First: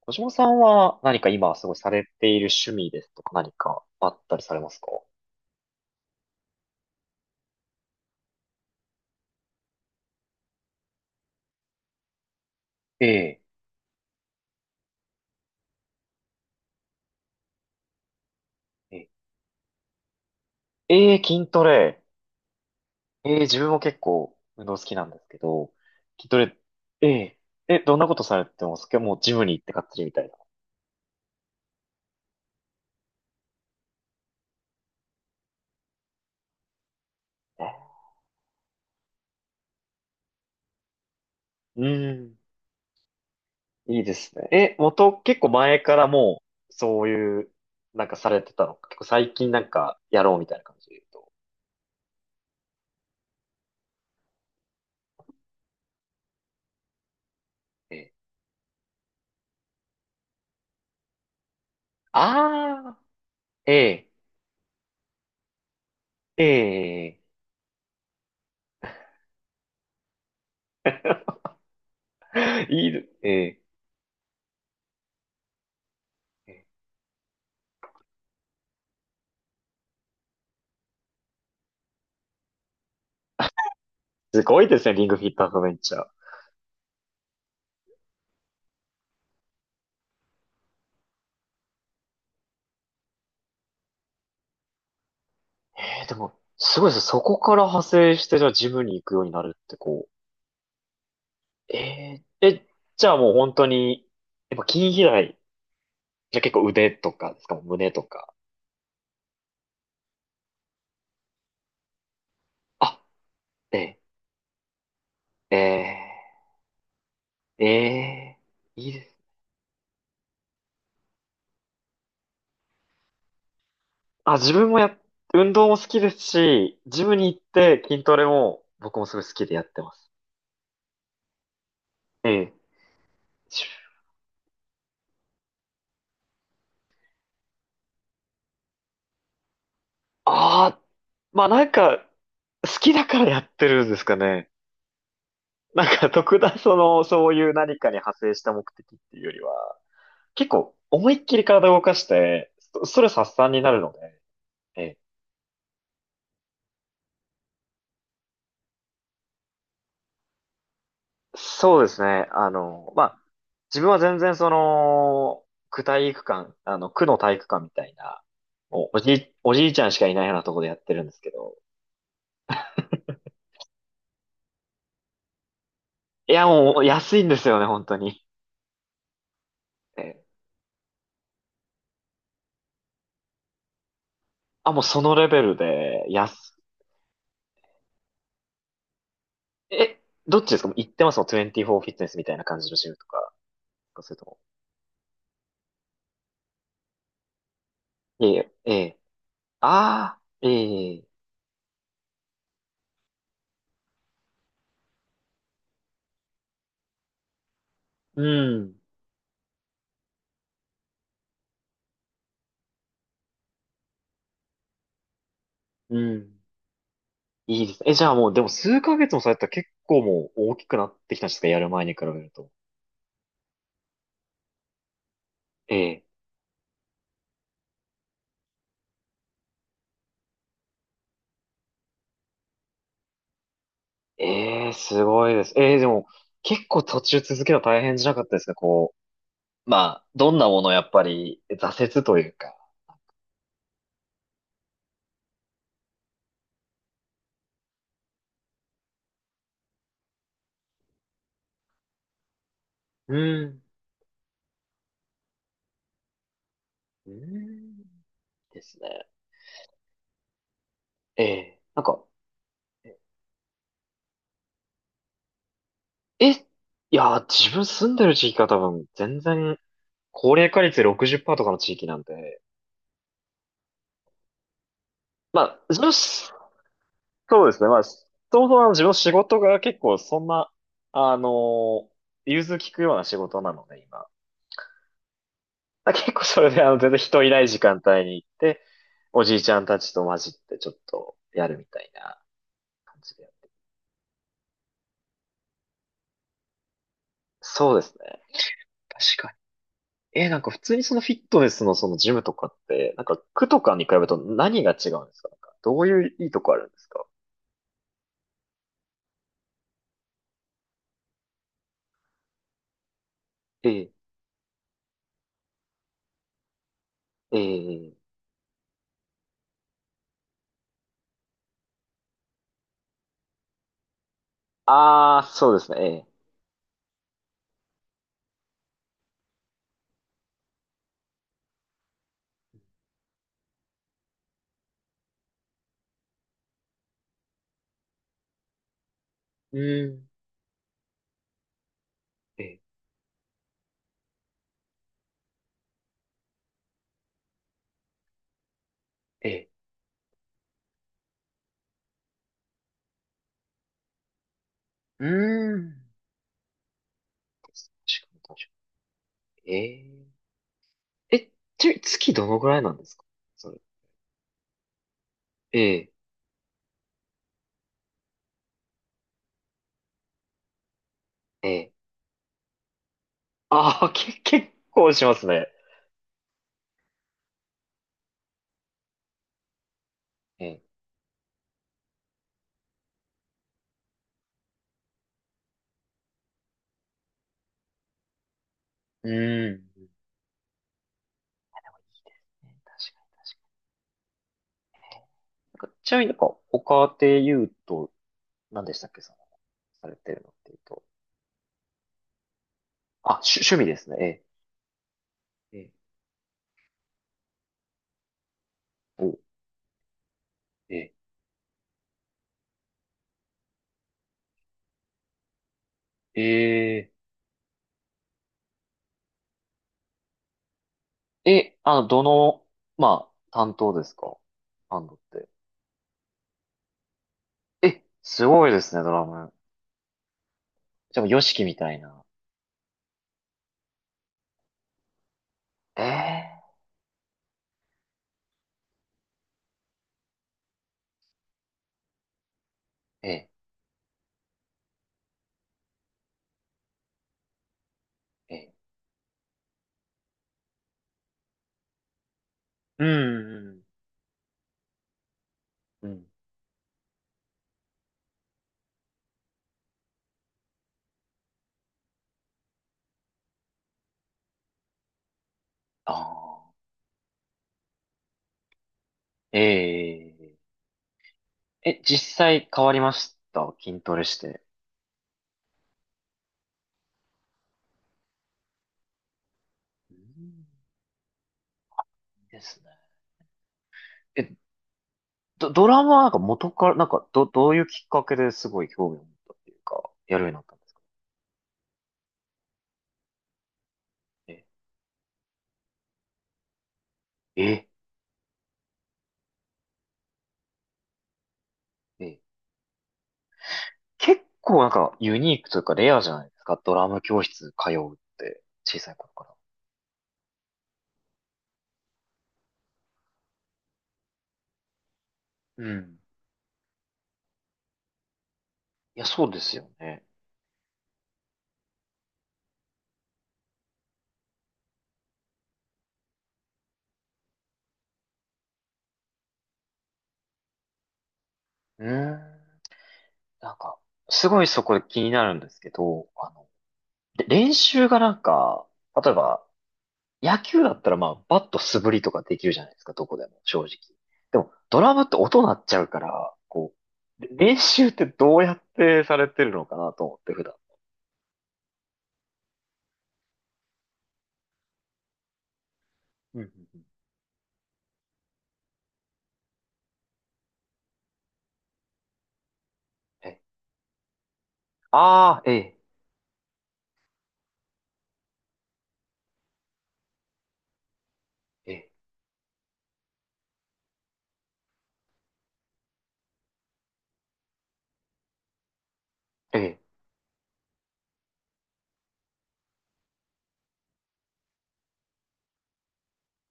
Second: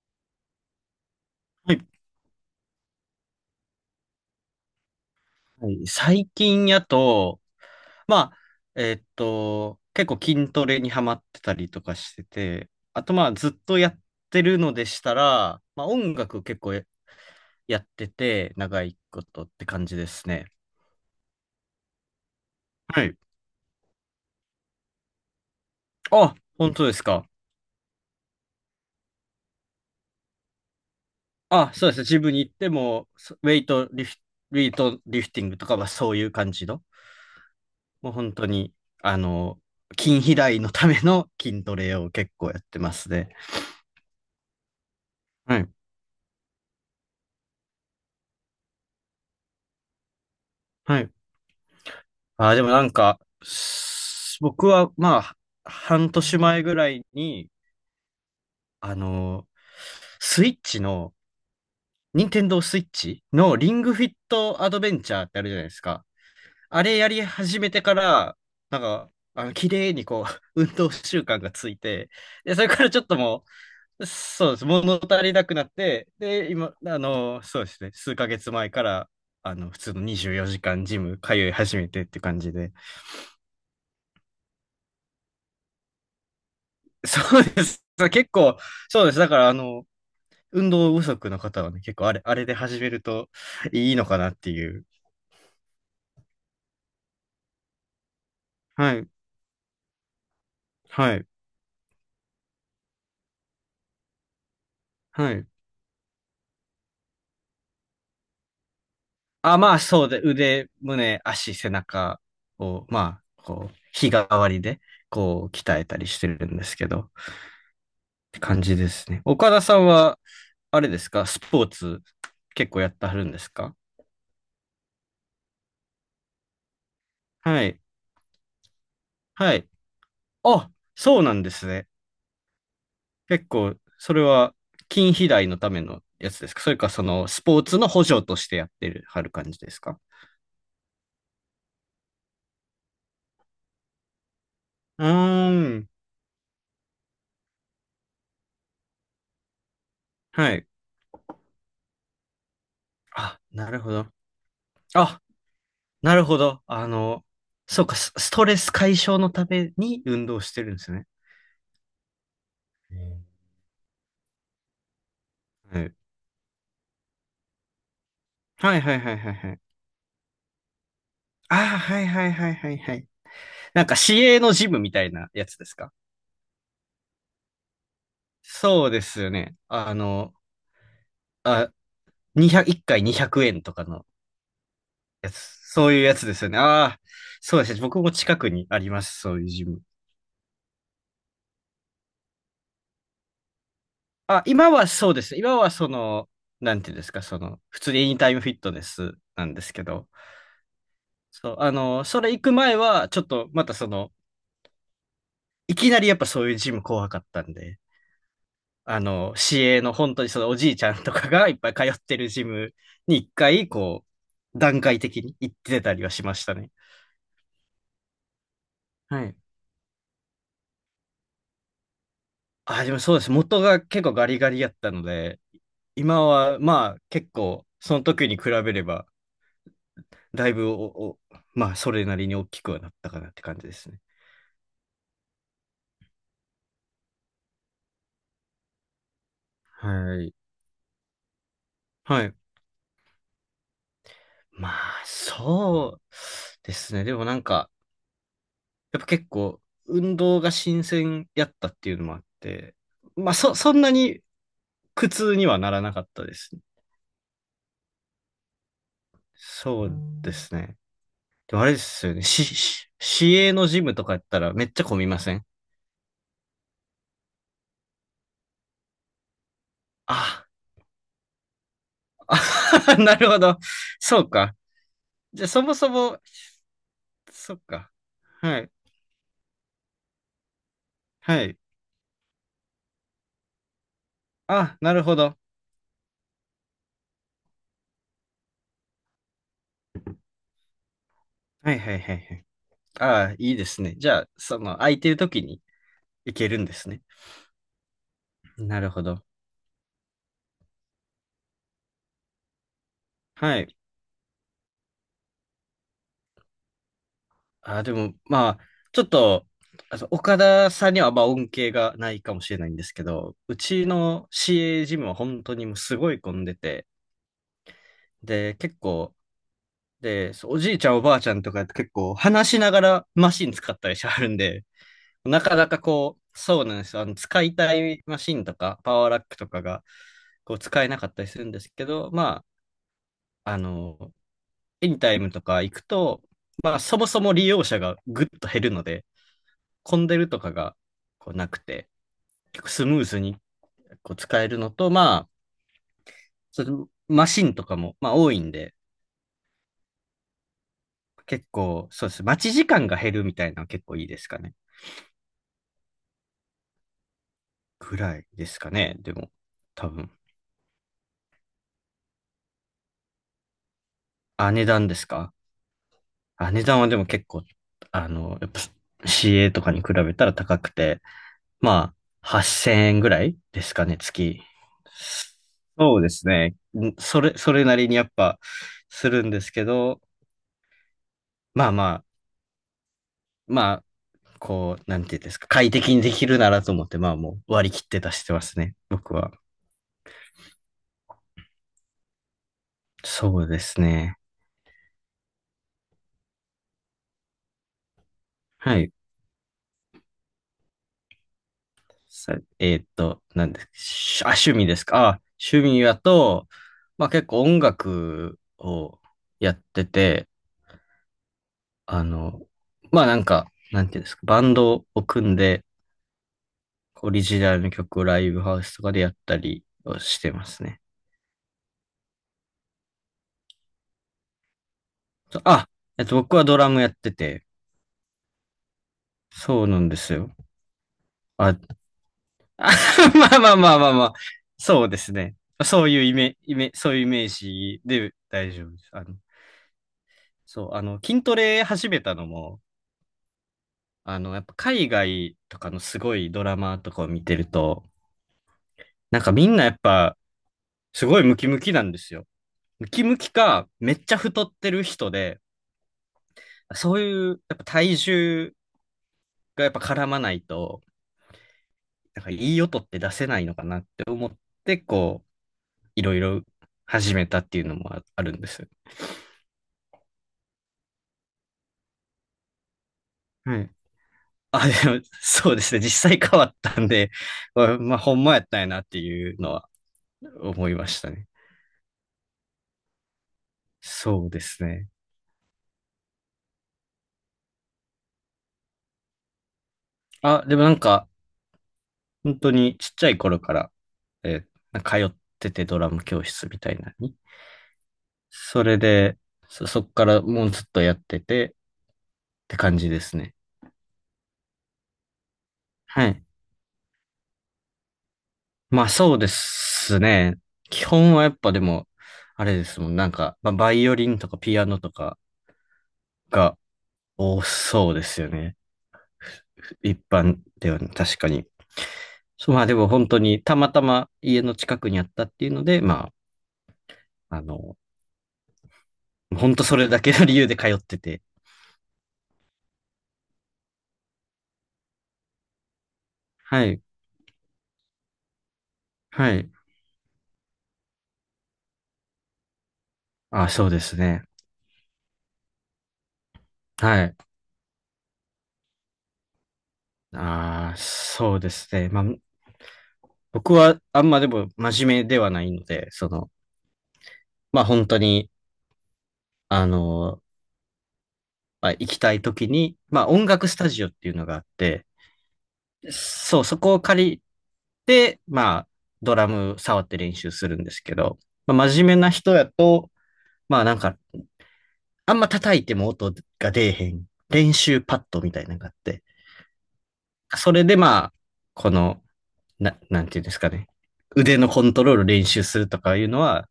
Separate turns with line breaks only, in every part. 小島さんは何か今す
は
ごい
い。
されている趣味ですとか何かあったりされますか？
はい。最近やと、まあ、結構筋トレにハマってたりとかしてて、あ
え
とまあ
え。
ずっとやってるのでしたら、まあ音楽結構やってて、長
え
い
え、
ことって感じですね。
ええ筋トレ。
はい。
ええ、自分も結構運動好きなんですけど、筋
あ、
トレ、
本当です
え
か。
え、どんなことされてますか？もうジムに行ってがっつりみたいな。
あ、そうですね。ジムに行っても、そウェイトリフ、ウェイトリフティングとかはそういう感じの、
ね。
もう本当に、あの、筋肥大のための筋ト
う
レを
ー
結
ん、
構やってますね。
いいですね。元、結構
はい。
前からもう、そういう、なんかされてたのか。結構最近なんかやろうみたいな感じで
は
言う
い。
と。
ああ、でもなんか、僕はまあ、半年前ぐらいに、
ええ。
あのースイッチの、任天堂スイッ
ああ、
チのリ
え
ングフ
え、
ィットアドベンチャーってあるじゃないですか。
え
あれや
え、
り始めてから、なんか、あの、綺麗にこう、運動習慣がついて、で、それか
い
ら
い
ちょ
で、
っとも
え
う、そうです、物足りなくなって、で、
え。
今、そうですね、数ヶ月前から、普通の24時間ジム通い始めてって感じで、
すごいですね、リングフィットアドベンチャー。
そうです。結構、そうです。だから、運動不足の方はね、結構あれで始めるといいのかなっていう。
でも、すごいですね。そこから派生して、じゃあジムに
は
行
い。
くようになるってこ
はい。
う。じゃあもう本当に、やっぱ筋肥
は
大、
い。
じゃあ結構腕とかですか、胸とか。
あ、まあ、そうで、腕、胸、足、背中を、
あ、
まあ、こう、
え
日替わりで、こ
ー、
う、鍛え
え
たりしてるんですけど、っ
ー、え
て感じ
い
で
いで
す
す。
ね。岡田さんは、あれですか、スポーツ、結構やってはるんですか？
あ、自分もや、運動も好きですし、ジムに行っ
は
て
い。
筋トレも僕もすごい好きで
は
や
い。
ってます。
あ、そうなんですね。
ええ。
結構、それは筋肥大のためのやつですか？それか、その、スポーツの補助としてやってる、はる感じですか？
ああ、まあなんか、好きだからやってるんですかね。
うー
な
ん。
んか特段その、そういう何かに派生した目的っていうよりは、結
はい。
構思いっきり体を動かして、ストレス発
あ、
散に
な
な
る
る
ほ
の
ど。
で、ええ、
あ、なるほど。そうか、ストレス解消のために運動してるんですね。
そうですね。あの、
う
まあ、
ん。
自分は全然その、区体育館、あの、区の体育館みたいな、
はいはいはいはいはいは
お
い。
じいちゃんしかいないようなところでやってるんですけ
あ
ど、
あ、はいはいはいはいはい。なんか市営のジムみたいなやつですか？
いや、もう安いんですよね、本当に。
そうですよね。
ええ、
あ、200、1回200円とかの
あ、もうそのレ
やつ。
ベル
そういう
で、
やつですよね。ああ、そうですね。僕も近くにあります。そういうジム。
え、どっちですか？もう行ってますもん、24フィットネスみたいな感じのジムとか、そういうとこ。
あ、今はそうです。今はなんていうんですか、普通にエニ
い
タイムフ
え
ィッ
い
ト
え
ネ
え、
スなんですけど、
ああ、ええ、
そう、それ行く前は、ちょっとまたいきなりやっぱそういうジム怖かったんで、
うん。
市営の本当にそのおじいちゃんとかがいっぱい通ってるジムに一回、こう、段階的に行ってた
う
りはしま
ん。
したね。
いいですね。え、じゃあもう、でも数ヶ月も
は
され
い。
たら結構もう大きくなってきたんですか？やる前に比べると。
あ、でもそうです。元が結構ガリガリやったので、
ええ、
今はまあ結構、その時に比べれば、だいぶおまあそれなりに大きくはなったかなって感じですね。
ええ、すごいです。ええ、でも、結構途中続けた大変じゃなかったですか？こう、まあ、
は
ど
い。
んなものやっぱり挫折と
は
いう
い。
か。
まあ、そうですね。でもなんか、やっぱ結構、運動が新鮮やったっていうのもあって、
う
まあ、
ん。
そんなに苦痛にはならなかったですね。
うんですね。
そうですね。
え
で
え、
もあれで
なんか、
すよね。市営のジムとかやったらめっちゃ混みません？
いやー、自分住んでる地域が多分、全然、高
あ
齢化率60%とかの地域なんで、
あ なるほど。そうか。
ま
じゃあ、
あ、
そも
自
そ
分
も、
そうで
そっ
すね。まあ、
か。
そもそ
は
もあの
い。
自分の仕事が結構そんな、あの
はい。
ー融通きくような仕事なので、今。
あ、なるほど。
だ結構それで、あの、全然人いない時間帯に行って、おじいちゃんたちと混じってちょっとやるみ
はい
たい
はいは
な
いはい。
感
あ
じで。
あ、いいですね。じゃあ、その、空いてる時に行けるんですね。
そうですね。
なるほど。
確かに。なんか普通にそのフィットネスのそのジムとかって、なんか区
は
とか
い。
に比べると何が違うんですか？なんかどういういいとこあるんですか？
あ、でも、まあ、ちょっと、岡田さんにはまあ恩恵がないかもしれないんですけど、う
え
ち
え、
の CA ジムは本当にもうすごい混んでて、
ええ、
で、結構、で、そうおじいちゃんおばあちゃんとか結構話しながらマシン使ったりしはるんで、
ああ、
な
そう
か
で
な
す
か
ね。
こう、そうなんですよ。あの、使いたいマシンとか、パワーラックとかが、こう、使えなかったりするんですけど、まあ、エニタイムとか行くと、まあ、そもそも利用者がぐっと減るので、
ええ、う
混ん
ん、
でるとかが、こう、なくて、
ええ、
結構スムーズに、こう、使えるのと、まあ、そのマシンとかも、まあ、多いんで、
ええ、
結構、そうです。待ち時間が減るみたいなのは結構いいですかね。
うーん。確
ぐ
か
ら
に
い
確
で
か
すかね。でも、
に。え
多分。
ええ、ちなみに月どのぐらいなんですか？それ。
あ、値段ですか？
ええ、
あ、値段はでも結構、やっぱ CA とかに比べたら高くて、
ええ。
まあ、8000円ぐらいです
あ
か
あ、
ね、月。
結構しますね。
そうですね。んそれ、それなりにやっぱするんですけど、
ええ。
まあまあ、まあ、こう、なんていうんですか、快適にできるならと思って、まあもう割り切って出してますね、
う
僕は。
ん。いいですね。確かに確
そう
か
ですね。
に。なんかちなみになんか、他で言うと、何で
は
したっ
い。
け、その、されてるのっていうと。
さ、
あ、
なん
趣
で
味
す
ですね。
しあ、趣味ですか。あ、
え
趣
え。
味やと、まあ結構音楽を
ええ。
やってて、
ええ。
あの、まあなんか、なんていうんですか、バンドを組んで、
え
オリジナルの曲をライブハウスとかでやったりをしてますね。
え。え、あの、どの、まあ、担当ですか？バンドって。
そうあ、僕はドラムやってて、
え、すごいですね、ドラム。
そうなんですよ。
じゃあ、ヨシキみ
あ、
た いな。
まあまあまあまあまあ、そうですね。
え
そういうイメ、イ
え。
メ、そういうイメージで大丈夫です。そう、筋トレ始めたのも、
ええ。
やっぱ海外とかのすごいドラマとかを見てると、
ええ。
なんかみんなやっぱすごいムキムキなんですよ。
う
ムキムキ
ん。
か、めっちゃ太ってる人で、
うん。
そういうやっぱ体重がやっぱ絡まないと、なんかいい音って出せないのかなって思って、こう、
あ
いろいろ
あ、
始めたっていうのもあるんです。
えええ、実際変わりました？
はい。
筋トレして。
あ、でも、そうですね。実際変わったんで、まあ、まあほんまやったんやなっていうのは
うん
思いましたね。
ですね。え、
そうですね。
ドラマはなんか元から、どういうきっかけですごい興味を持ったっていうか、やるようになっ
あ、
た
で
ん
も
で
な
す
ん
か？
か、本当にちっちゃい頃から、
え、
えー通っててドラム教室みたいなのに。
え、
それで、そっからもうずっとやっててっ
え、
て感じですね。
結構なんかユニークというかレア
は
じゃ
い。
ないですか、ドラム教室通うって、小
まあ
さい頃
そうで
か
すね。基本はやっぱでも、あれですもん。なんか、まあ、バイオリンとかピアノとか
ら。うん。
が多そうですよね。
いや、そうですよ
一
ね。
般ではね、確かに。そうまあでも本当にたまたま家の近くにあったっていうので、まあ、本当それだけの理由で通ってて。
うーん。なんか、すごいそこで気になるんですけど、あの、
はい。
で、練習がなんか、例え
は
ば、
い。
野球だったらまあ、バット素振りとかできるじゃないですか、どこでも、
あ、
正
そ
直。
うですね。
でも、ドラムって音鳴っちゃうから、こ
はい。
う、練習ってどうやってされてるのかなと思って、普段。
ああそうですね。まあ、僕はあんまでも真面目ではないので、その、
うんうんうん。
まあ本当に、あの、まあ、行きたい時に、まあ音
え、
楽スタジオっていうのがあって、
ああ、ええ、
そう、そこを借りて、まあドラム触って練習するんですけど、まあ、
え
真
え、
面目な人やと、まあなんか、あんま叩いても音が出えへん練習パッドみたいなのがあって、
え
それでまあ、この、なんていうんですかね。腕のコントロール練習するとかいうのは、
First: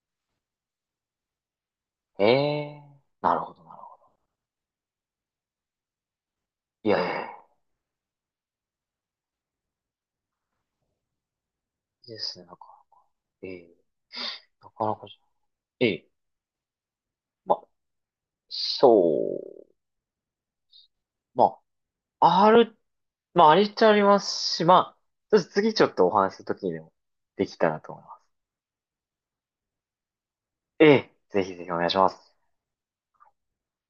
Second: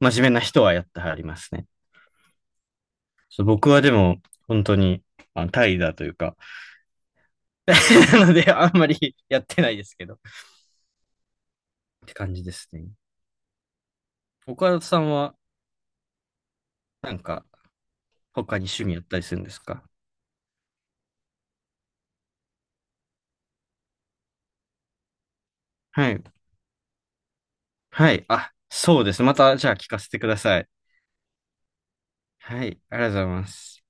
真面目な人はやってはりますね。
え、ええ、なる
そう
ほど、
僕
なる
はで
ほ
も、本当に、怠惰というか、
ど。いやいや、い
なので、あんまり やってないですけど、っ
い
て
で
感
す
じ
ね、
で
なんか、
すね。
ええ、
岡
な
田
かな
さ
か
ん
じゃ、
は、
ええ、
なんか、
まあ、
他に趣味やったりす
そ
るんです
う、
か？
まあ、ある、まあ、ありっちゃありますし、まあ、ちょっと次ちょっとお
はい。
話しするときにでもできたらと思い
は
ま
い。
す。
あ、そうです。また、じゃあ聞かせてください。
ええ、ぜひぜひお願いします。
はい。ありがとうございます。